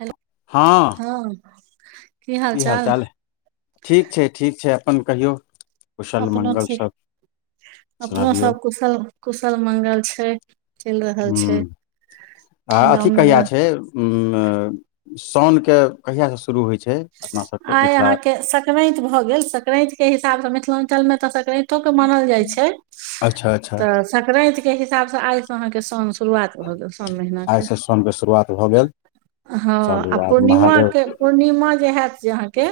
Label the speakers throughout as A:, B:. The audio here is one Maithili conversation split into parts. A: हेलो।
B: हँ।
A: हँ।
B: की हाल चाल अइ? ठीक छै- ठीक छै अपन कहियौ। कुशल
A: अपनो
B: मङ्गल सब सुनाबियौ।
A: कुशल-कुशल मंगल छैय।
B: हुं आ अथी
A: गाम
B: कहिया
A: नगर
B: छैय? उम्म साउनके कहिया स शुरू होइ छैय अपना सबके मिथिला
A: रइत भ गेल सकरैंत के हिसाब स मिथिलांचलमे त सकरैंत के मानल जाय छैय
B: अच्छा अच्छा
A: त संकरैंतके हिसाब स आइ से अहाँके सौउन शुरुआत भ गेल सौउन महिनाके।
B: आइसँ साउनके शुरुआत भऽ गेल
A: हँ
B: चलू
A: आ
B: आब महादेव
A: पूर्णिमाके पूर्णिमा जे हैत से अहाँके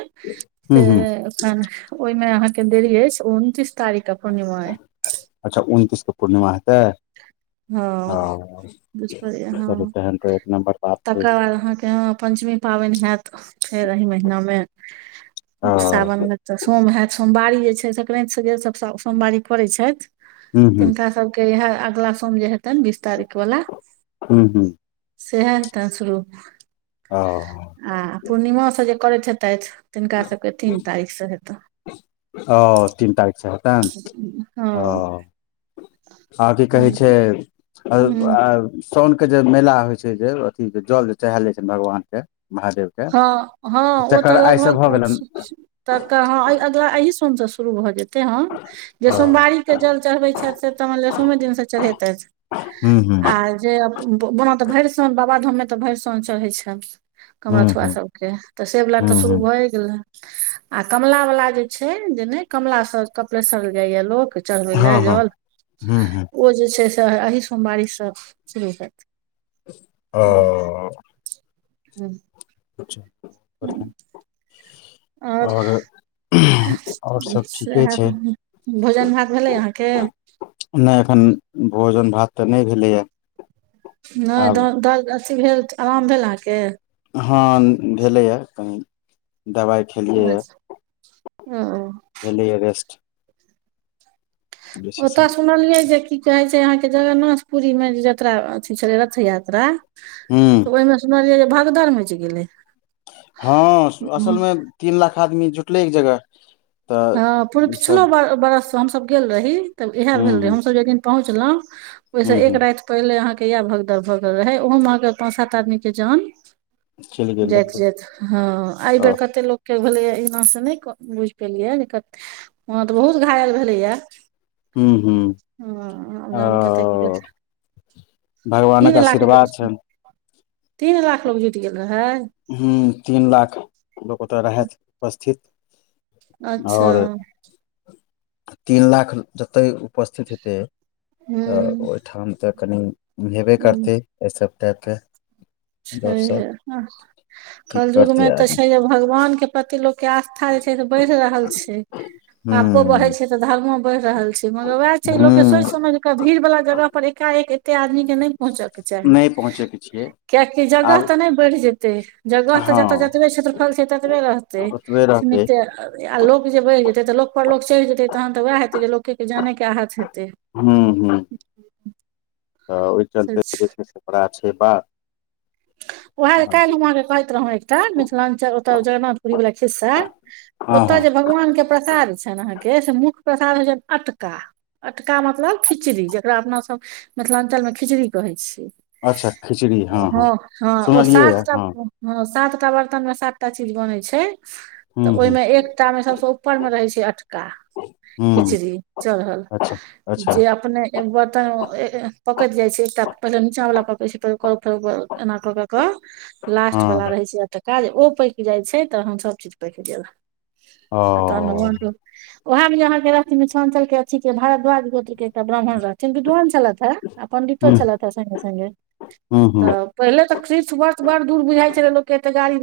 A: से
B: हूँ हूँ
A: अखन ओयमे अहाँके देरी अइछ ओ उनतीस तारिका पूर्णिमा अय।
B: अच्छा उनतीसके पूर्णिमा हेतै। ओ
A: हँ - बुइझ परेयैऽ हँ।
B: नमबर पा-
A: तकर बाद अहाँके हं पञ्चमी पाबैन हैत फेर एहि महिनामे
B: ओ
A: सावन में तऽ सोम हैत सोमवारी जे छै से सक्रान्तिसँ जे सभ सोमवारी करै छैथ
B: हूँ हूँ
A: तिनकासब के इहैऽ अगला सोम जे हेतैन बीस तारीख वला
B: हूँ -हूँ-
A: सैहे त शुरु।
B: हं।
A: आ पूर्णिमासँ जे करैत हेतैथ तिनका सभके तीन तारीखसँ हेतहं
B: ओ तीन तारीखसँ हतैन ओ
A: हँ
B: आ की कहै छै,
A: ह
B: आ-आ- सौन के जे मेला होइ छै जे अथी के जल जे चढ़ैल जाय छैन भगवान के, महादेव के
A: हँ हँ ओ तऽ
B: तकर आइ से
A: लगभग
B: भऽ गेलनि
A: [unintelligible] तऽ कहा अगिला एहि सोम से शुरू भऽ जेत ते हम। जे सोमवारीक के जल चढ़बैत छैथ से तऽ मैन लिय सोमे दिनसँ चढ़ेैतैथ।
B: हूं- हूं-
A: आ जे [unintelligible] त भैरसोन बाबा धाम मे तऽ भरिसोन चढ़य छैन।
B: हूँ
A: कमऽरथुआ
B: हूँ
A: सबके के। तऽ सेबला तऽ
B: हूँ
A: शुरू
B: हूँ
A: भएऽ गेले। आ कमला वला जे छै, जे नय कमला स कपलेसर जाययैऽ लोक चढ़बै
B: हँ
A: लय
B: हँ
A: जल,
B: हूँ हूँ
A: ओ जे छै से अही सोमवारीसँ शुरू हैत। हम्म,
B: अ-
A: [unintelligible]
B: [unintelligible]
A: [unintelligible]
B: औरऽ
A: [unintelligible] सैह। [unintelligible] भोजन भात भेलै अहाँके?
B: नय एख्खन भोजन भात तऽ नय भेलैयैऽ।
A: नय [unintelligible] अथी भेल? अराम भेल अहाँके?
B: हँ [unintelligible] भेलैयैऽ कनी, दवाइ
A: अच्- ओ-
B: भेलैयैऽ रेस्ट। जे छै से
A: ओतऽ सुनलियै जे की कहै छै अहाँके जगरनाथ पुरीमे जे जत्रा अथी छलै रथ जात्रा
B: हूँ
A: ओय मे सुनलियै जे भगदर मैइच गेलै।
B: हँ। असलमे तीन लाख आदमी जुटलै एक जगह तऽ
A: हँ
B: ई सब
A: पूर-पिछलो बरस हमसब गेल रही, तब इहै
B: हुं
A: भेल रहे
B: हुं
A: हमसब जय दिन पहुँचलहुं, ओयस
B: हुं
A: एक
B: हुं
A: रागत पहिले अहाँके यैह भगदर भगेल रहै, ओहोमे अहाँके पाँच -सात आदमीके जान
B: चलि गेल
A: जाइत
B: रहै
A: -जाइत, हँ
B: ओ
A: अयबेर कत्ते लोकके भेलैयै एनासँ नयक- बुइझ केलिये जे कत्। हं तऽ बहुत घायल भेलैयैऽ।
B: हूं-हूं
A: हं- जन कत्त कीजे
B: भगवानक
A: तीन लाख
B: आशीर्वाद छनि
A: [unintelligible] तीन लाख लोक जुइट गेल रहै?
B: हुं, तीन लाख लोक ओत रहैथ उपस्थित।
A: अच्छा
B: अओर तीन लाख जतय उपस्थित हेतै, तऽ
A: हूँ
B: ओहिठाम त कनि हेबे करतै। एहि सब टाइप के गप सप
A: छैहे
B: की
A: कलयुगमे
B: करतै
A: तऽ
B: आदमी
A: छै जे, भगवानके प्रति लोकके आस्था जे छै से बढ़ि रहल छै। पाप बढ़ै
B: हुं
A: छै त धर्मो बढ़ रहल छै, मगर वएह छै लोको के
B: हुं
A: सोइच-समझ क भीड़ वला जगह पर एकाएक एते आदमी के नहि पहुंचके चाही।
B: पिछियै
A: कियाकि जगह तऽ नहि बढ़ि जेतै। जगह तऽ
B: हँ
A: जतऽ जतबे क्षेत्रफल छै, ततबे रहतै से
B: ओतबे रहतै
A: सिमिते आ लोक जे बढ़ि जेतै, तऽ लोकपर लोक चढ़ि जेतै तहन तऽ वैएह हेतै जे लोके के जाने के आाहत हेतै।
B: हम्म-हम्म तऽ ओहि चलते जे छै से बड़ा छै बात
A: उएह काल्हि हम अहाँकेँ कहैत रहौं एकटा, मिथिलाञ्चल ओतय जगरनाथपुरी वला खिस्सा।
B: हँ
A: ओतय
B: हँ
A: जे भगवानके प्रसाद छनि अहाँके, मुख्य प्रसाद होइ छनि अटका। अटका मतलब खिचड़ी, जकरा अपनासभ मिथिलांञ्चलमे खिचड़ी कहै छियै।
B: अच्छा खिचड़ी
A: हँ
B: हँ-हँ
A: हँ ओ
B: सुनलियै
A: सातटा
B: हँ
A: हँ सात टा बर्तन मे सातटा चीज बनै छै। तऽ
B: हूँ हूँ
A: ओहिमे एकटा मे सभसँ ऊपर मे रहै छै अटका।
B: हूँ
A: खिचड़ी चढ़ल
B: अच्छा अच्छा
A: जे अपने एक बर्तन पकैत जाइ छै, एकटा पहिले नीचावला पके छै फेर ओकर फेर ओकर। एना कऽ कऽक, लास्ट वाला
B: हँ
A: रहै छै। तऽ काज ओ पैकि जाइ छै, तऽ हमन सभचीज पैकि देब
B: हाँ
A: भगवान के ओहै में जेौ रहथीन मिथलांचल के अथी के भारद्वाज गोट के एकटा ब्राम्हण रहैथीन विद्धान छलैंथ ए आ पंडितो
B: हूँ
A: छलैथ ए संगे संगे
B: हूँ
A: त
B: हूँ
A: पहिले तऽ तीर्थ वर्ष बड़ दूर बुझाई छै ल लोकग के एते गाड़ी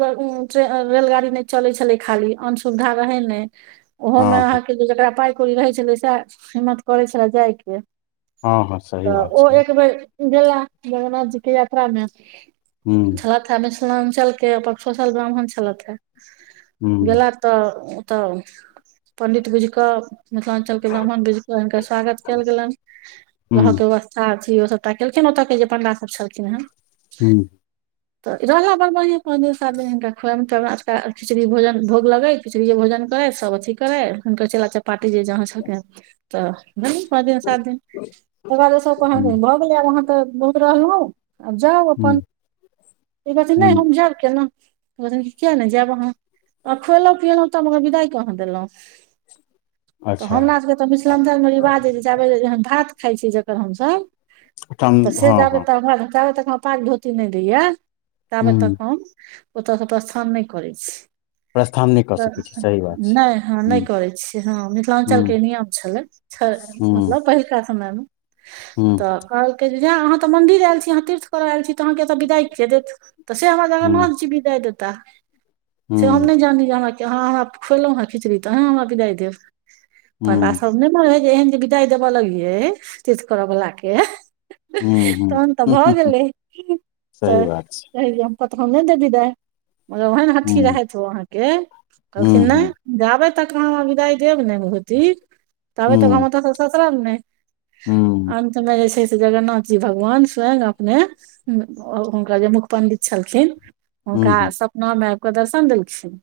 A: रेलगाड़ी नहि चलै-छलै खाली आन सुुविधा रहै नहिं ओहोमे
B: हँ हँ
A: अहाँके जे जकरा पाई कौड़ी रहै छलै, सएह हिम्मत करै छले जाय के।
B: हँ हँ सही
A: तऽ
B: बात
A: ओ
B: छै
A: एक बेर गेला जगन्नाथ जी के यात्रामे
B: हूँ
A: थ थैं मिथिलांचल के पकठोसल ब्राह्मण छलथि हैं
B: हूँ
A: गेला तऽ ओतऽ पंडित बुझिकऽ मिथिलांञ्चल ब्राह्मण बुइझ क हुनका स्वागत कैल गेलनि वंहा
B: हूँ
A: के वास् सा्रथी ओ सब ट्राई केलखिन, ओतय के जे पण्डा सब छलखिन हैं।
B: हम्म
A: तऽ रहला बड़ बढ़ियां पाँच दिन, सात दीन मे हिनका खुए मे त राज खिचड़ी भोजन भोग लगै खिचड़िये भोजन करै सब अथी करै, अखन कहै छलै जे पार्टी जे जहाँ छ त पाँच दिन सात दिन तकर बाद ओ सब कहां
B: हूँ
A: नहि आब अहाँ तऽ बहुत रहलहुं। आब जाउ अपन,
B: हूँ
A: ई कहथिन नहि
B: हूँ
A: हम जैब केना। कहथिन कि किया नही जैब अहां, खुएलऊ पियेलऊ त विदाई कहां देलऊ। तऽ
B: अच्छा
A: हमरा सबके तऽ मिथिलांञ्चलमे रिवाज अछि, जाबे जे भात खाइत छी जकर हमसब।
B: ओठाम
A: तऽ से
B: हँ
A: जाबै
B: हँ
A: तऽ हमरा पाग धोती नहि दैए ताबे तक
B: हूँ
A: हम ओतऽ त स्थान नहि करै छी।
B: प्रस्थान नहि कऽ
A: तऽ
B: सकै छी सही बात छै
A: नै हँ नै
B: हूँ
A: करै छियै हँ मिथिलांचल
B: हूँ
A: के नियम छेलै। छ
B: हूँ
A: मतलब पहिलका समय मे।
B: हूँ।
A: तऽ कहलकै जेँ आहाँ तऽ मंन्दिर आयल छी तीर्थ करऽ एल छी तऽ आहाँके तऽ विदाइ किये देत। तऽ से हमरा
B: हूँ
A: इम्हर छी विदा देता से हम
B: हूँ
A: नै जानी जे आहाँ के। हँ हँ खेलौं हे खिचड़ी तहन हमरा बिदाय देब पण्डा
B: हूँ
A: सब। नै मन है एहन जे बिदाइ देबऽ लगियै तीर्थ करऽ बला के-
B: हूँ,
A: तहन तऽ
B: हँ, हूँ।
A: भऽ गेलै
B: सही
A: तऽ।
B: बात छै
A: कहलियै हम पत हम नै देब बिदीय एहेन अथि
B: हूँ
A: रहैथ ओ आहाँ के कहलखिन
B: हूँ
A: नै।
B: हूँ
A: जाबे तक हमरा विदाइ देब नेै धोती ताबे तक हम
B: हूँ
A: ओतसँ ससरब नेै।
B: हूँ
A: अन्तमे जे छै से जगन्नाथ जी भगवान। स्वंय अपने हुनकर जे मुख पण्डित छलथिन
B: हूँ हूँ
A: हुनका सब। नउव मे आइब के दर्शन देलखिन।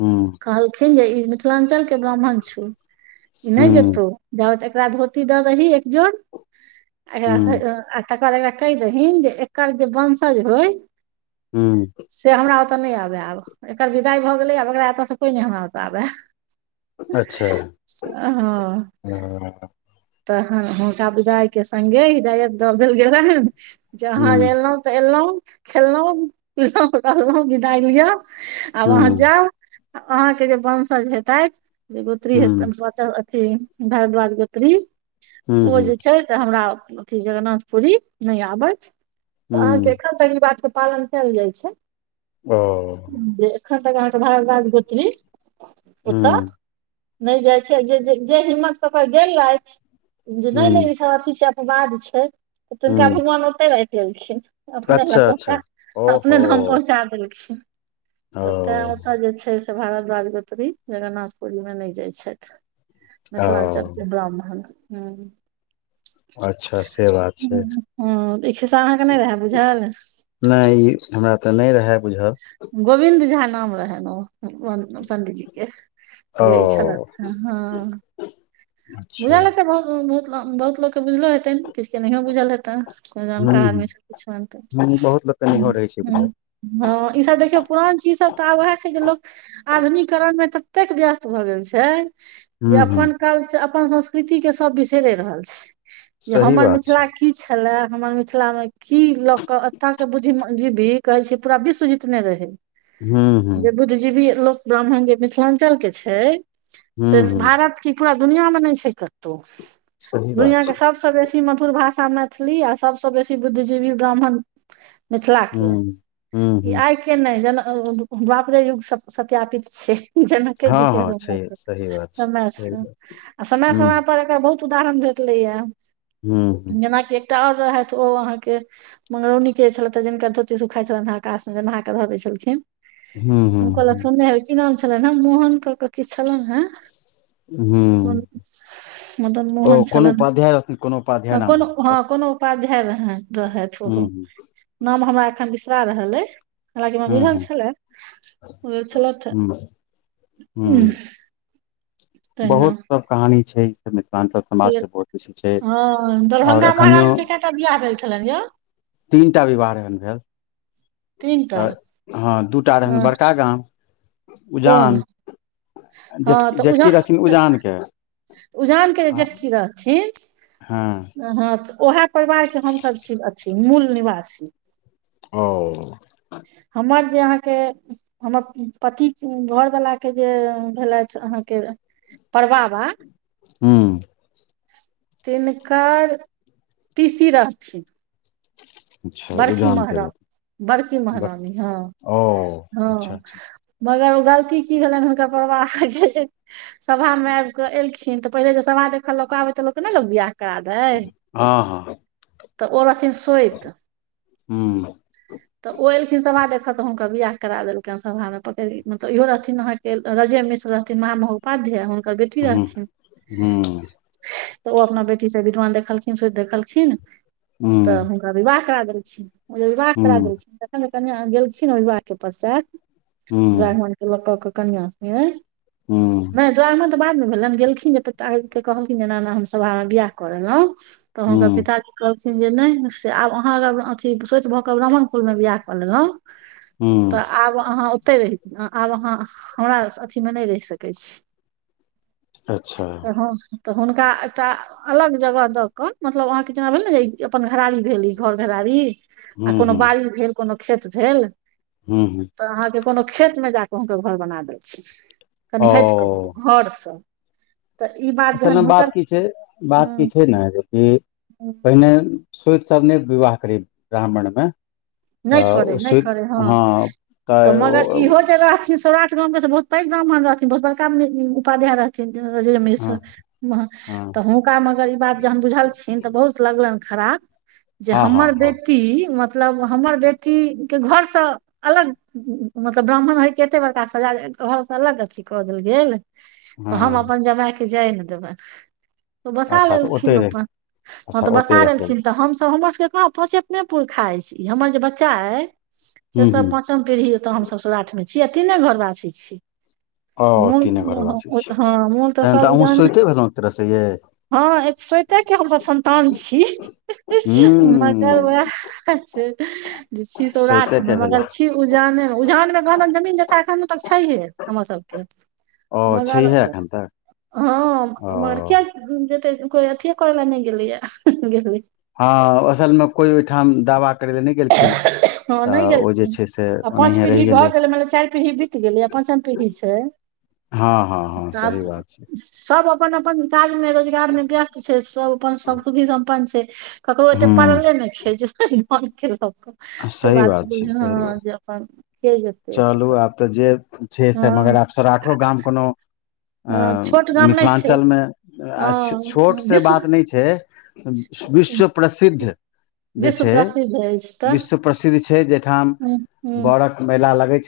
B: हूँ।
A: कहलखिन जे ई मिथिलांचल के ब्राह्मण छौ इ नै
B: हूँ
A: जेतौ। जाउत एकरा धोती दऽ देबही एक जोड़ एकरा।
B: हूँ
A: [unintelligible] [unintelligible] एकरा कैह दहिन जे एकर जे वंशज होय-
B: हूँ।
A: से हमरा ओतऽ नै आबे आब एकर विदाइ भऽ गेलै आब एकरा एतयसँ कोय नै हमरा ओतऽ आबे।
B: अच्छा
A: हँ।
B: हँ
A: तहन हुनका पूजायके संगे डायरेक्ट दऽ देल गेलैन। जहन
B: हुँ
A: एलौ तऽ एलौ खेलौ, पिलौ, रहलौ विदाइ लिअ। आब आहाँ
B: हुँ
A: जाउ आहाँ के जे वंशज हेतैथ जेगोत्री
B: हुँ
A: हेतैन- अथी भरद्वाज गोत्री
B: हुँ
A: ओ
B: हुँ
A: जे छै से हमरा अथि जगरनाथ। पुरहीत नै आबैथ तऽ आहाँके
B: हुँ
A: एखन तक ई बातके पालन केएल जाय छै।
B: ओ-
A: जे एखन तक आहाँके भरद्वाज गोत्री ओतऽ।
B: हुँ
A: नै जाय छै जे, जे, जे हिम्मत कऽ के गेलैथ नै, नै।
B: हुँ
A: अथी छै अपवाद छै तिनका
B: हुँ
A: भगवान ओतेै राइख लेलखिन। अपने लए
B: अच्छा अच्छा
A: पहुँचा
B: ओहो
A: अपने धाम पहुँचा देलखिन। तऽ तैँ
B: ओ
A: ओतऽ जे छै से भारद्वाज गोती जगन्नाथपुरीमे नै जाय छैथ। मिथलांचल
B: ओ
A: के ब्राह्मण हूँ।
B: अच्छा से बात छै
A: हूँ हँ इ खिस्सा आहाँके नै रहए बुझल?
B: नैय ई हमरा तऽ नै रहेए बुझल।
A: गोविन्द झा नाम रहैन ओ-ओ पंण्डीजी के
B: ओ
A: जे छलैथ हेँ हँ।
B: अच्छा
A: बुझल हेतैन बहु -बहुत -बहुत लोक के बुझलो हेतैन किछ के नहियो बुझल हेतैन।
B: हुँ
A: जानकार
B: हुँ
A: आदमी सब किछुनतै
B: हुँ बहुत लोकके नहियो
A: हूँ,
B: रहै छै बुझल
A: हूँ। हँ ई सब देखियौ पुरान चीज सब तऽ आब उएह छै जे लोक- आधुनीकरणमे ततेक व्यस्त भऽ गेल छै। जे
B: हुँ हुँ
A: अपन कल्च अपन संस्कृति के सब बिसैरे रहल छै जे
B: सही
A: हमर
B: बात छै
A: मिथिला - की छेल्ला हमर मिथिला मे की लऽ के एता के बुझी दीदी कहेै छी। पूरा विश्व जितनै रहै
B: हुँ हुँ
A: जे बुद्धजीवी लोक ब्राह्मण जे मिथलांचल के छै से
B: हुँ हुँ
A: भारत की पूरा दुनिया मे नै छै कतो,
B: सही बात
A: दुनिया
B: छै
A: के सब से बेसी मधुर भाषा मैथिली आ सबसे बेसी बुद्धजीवी ब्राह्मण मिथला के।
B: हुँ हुँ
A: ई
B: हुँ
A: आय के नै जेना उम्म द्वापरे युग सप सत्यापित छै। जनके
B: हँ
A: जी के
B: हँ
A: समय
B: छै
A: से
B: सही बात छै
A: समय
B: सही
A: से
B: बात
A: आ
B: हुँ
A: समय-समय पर एकर बहुत उदाहरण भेटले या
B: हुँ हुँ
A: जेना कि एकटा और रहैथ ओ अहाँ के मंगरौनी के छलैथ अय जिनकर धोती सुख आए छलैन अकाश मे जब नहा क ध दै छलखिन
B: हूँ हूँ
A: हम कहलौ
B: हूँ
A: सुनने हेबै। की नाम छलैन हे मोहन क के किछ छलन हे कोन
B: हूँ
A: मदन
B: ओ
A: मोहन
B: कोनो
A: छलन
B: उपाध्याय रहथिन कोनो
A: आ
B: उपाध्याय नाम
A: कोनो
B: रहनि
A: हां
B: हुनकर
A: कोनो उपाध्याय रहैन रहैथ
B: हूँ
A: उहो
B: हूँ
A: नाम हमरा एखन बिसरा रहल अय। हालांकि हमरा बुझल
B: हूँ
A: छलै, बुझल छलथ ए
B: हूँ हूँ
A: ऊंह।
B: हूँ। बहुत सब कहानी छै। मिथलांचल
A: छलै
B: समाज के बहुत बैसी छै
A: हँ
B: और
A: दरभंगा
B: एखनयो
A: महाराजके कएटा बियाह भेल छलनि यौ
B: तीनटा विवाह रहैन भेल।
A: तीन टा
B: तऽ हां दूटा रहैन
A: हँ
B: बड़का गाम उजान। जेठ
A: हां तऽ उजा
B: जेठकी रहथिन
A: अ
B: उजान के
A: उजान के जे जेठकी रहथिन।
B: हां।
A: हां तऽ ओहै परिवार के हम सब छी अथी मूल निवासी।
B: औ।
A: हमर जे अहाँ के हमर पति घर वला के जे उम्म भेलैथ अहाँ के परबाबा
B: हूँ।
A: तिनकर पीसी रहथिन।
B: अच्छा
A: बड़की
B: उजान के
A: महरा,
B: रहथिन
A: बड़की
B: बड़
A: महरानी हां,
B: ओ अच्छा
A: हां।
B: अच्छा
A: मगर उ गलती की भेलैन हुनकर परबाबा के जे सभा मे आएब कऽ एलखिन तऽ पहिले जे सभा देखल लोक आबे तऽ लोक के नै लोक बियाह करा दै
B: हां-हां।
A: तऽ ओ रहथिन सोएत।
B: हूँ।
A: तऽ ओ एलखिन सभा देखऽ तऽ हुनकर बियाह करा देलकैन सभा मे पकड़ मतलब इहो रहथिन अहाँ के रजे मिश्र रहथिन महा महोपाध्याय हुनकर बेटी
B: हूँ
A: रहथिन।
B: हूँ
A: तऽ ओ अपना बेटी से विद्वान देखलखिन, सोएत देखलखिन तऽ
B: हूँ
A: हुनका विवाह करा देलखनि, विवाह करा
B: हूँ
A: देलखिन तखन जे कनिया गेलखिन अय विवाह के पश्चात
B: हूँ
A: दुरागमन के लोकक के कनिया के
B: हूं।
A: नै दुरागमन त बाद मे भेलैन गेलखिन ये ते ता आब के कहलखिन एना-एना हम सभा मे बियाह क लेलौ। तऽ हुनकर
B: हुँ,
A: पिताजी कहलखिन जे नै-नै से आब अहां अहाँ अगर अथी सोएत भऽ कऽ ब्राह्मणकुल मे बियाह क लेलौ
B: हुं।
A: आब अहाँ ओतै रही, आब अहाँ हमरा अथी मे नै रैह सकै छी।
B: अच्छा,
A: तऽ हां। तऽ हुनका एकटा अलग जगह द के मतलब अहाँ के जेना भेल ने ई अपन घरारी भेल ई। घर घेरारी आ
B: हुँ,
A: कोनो बाड़ी भेल, कोनो खेत भेल।
B: हुं- हुं।
A: त अहाँके कोनो खेतमे जाकऽ हुनकर घर बना देलखिन कनि हटि कऽ
B: ओ
A: घर स।
B: असलमे बात की छैय, बात की छैय ने जेकि पहिने सोइत सब नै विवाह करय ब्राह्मणमे त
A: नहि करै
B: ओ
A: नहि
B: सोइत
A: करै
B: हँ त
A: तऽ
B: ओ
A: मगर इहो रहथिन सौराठ गामके से बहुत पैघ ब्राह्मण रहथिन बहुत बड़का इ उपाध्याय रहथिन अजय मिश्र।
B: हँ,
A: ह
B: हँ,
A: त हुनका मगर इ बात जहन बुझलखिन त बहुत लगलैन खराब जे
B: हँ, हँ,
A: हमर
B: हँ,
A: बेटी मतलब हमर बेटी के घरसँ अलग मतलब ब्राह्मण होय के एतेक बड़का सजा घरसँ अलग अथि कऽ देल गेल। त हम
B: हँ,
A: अपन जमाय के जैए नय देबैन। त ओ बसा
B: अच्छा तऽ
A: लेलखिन
B: ओतहि रहि
A: अपन हँ
B: अच्छा
A: त बसा
B: ओतहि राखि
A: लेलखिन
B: देलखिन
A: त हमसभ हमर सबके कहाँ पंचेमे पुरखा अय इ हमर जे बच्चा अय से - से
B: हुँ,
A: सब पां
B: हुँ,
A: पांचम पीढ़ी अतऽ हमसभ सौराठमे छी आ तीने घर वासी छी।
B: ओ
A: मुल
B: तीने
A: हँ
B: घरवासी छी
A: हं मुल त
B: तहन
A: सब
B: तऽ अहूँ
A: उजान
B: सोतिए भेलहुँ एक तरहसँ यै
A: हँ एक सोइते के हमसब संन्तान छी। मगर वएह
B: हुँ,
A: छैय जे छी सौराठमे
B: सोतिएके भेलहुँ
A: [unintelligible] कि उजाने मे, उजानमे कहादन जमीन जथा एखनो तक छैेहे हमर सबके।
B: ओ
A: मगर
B: छैहे एखन तक
A: हँ उम्हर
B: ओ
A: कियाकि जेते कोइ अथिए करयले नै गेलैये गेलै।
B: हँ असलमे कोइ ओयठाम दावा करय लए नै गेलखिन।
A: हँ नै
B: तऽ ओ जे
A: गेलखिन
B: छै से
A: आ पाच
B: ओनाहिए रहि
A: पीढ़ी भऽ गेलै मतलब चाइर पीढ़ी बीत गेलै आ पाँचम पीढ़ी छैय।
B: हँ- हँ- हँ सही बात छैय।
A: सब अपन -अपन काजमे, रोजगारमे व्यस्त छैय। सब अपन समृद्धी सम्पन्न छैय। ककरो एते
B: ह
A: पड़ले नै छै जे के लऽ के से
B: सही
A: बात
B: छै सही
A: बुझलौं
B: बात
A: तखनके जेतै।
B: चलू आब त जे छैय से मगर आब सौराठो गाम कोनो अ
A: छोट गाम नहि छै
B: मिथिलाञ्चलमे आ
A: हँ
B: छोट से
A: विश्व
B: बात नै छैय विश्व प्रसिद्ध जे
A: विश्व
B: छैय
A: प्रसिद्ध अछि तऽ
B: विश्व प्रसिद्ध छैय, जयठाम
A: ह ह
B: बरक मेला लगै छैय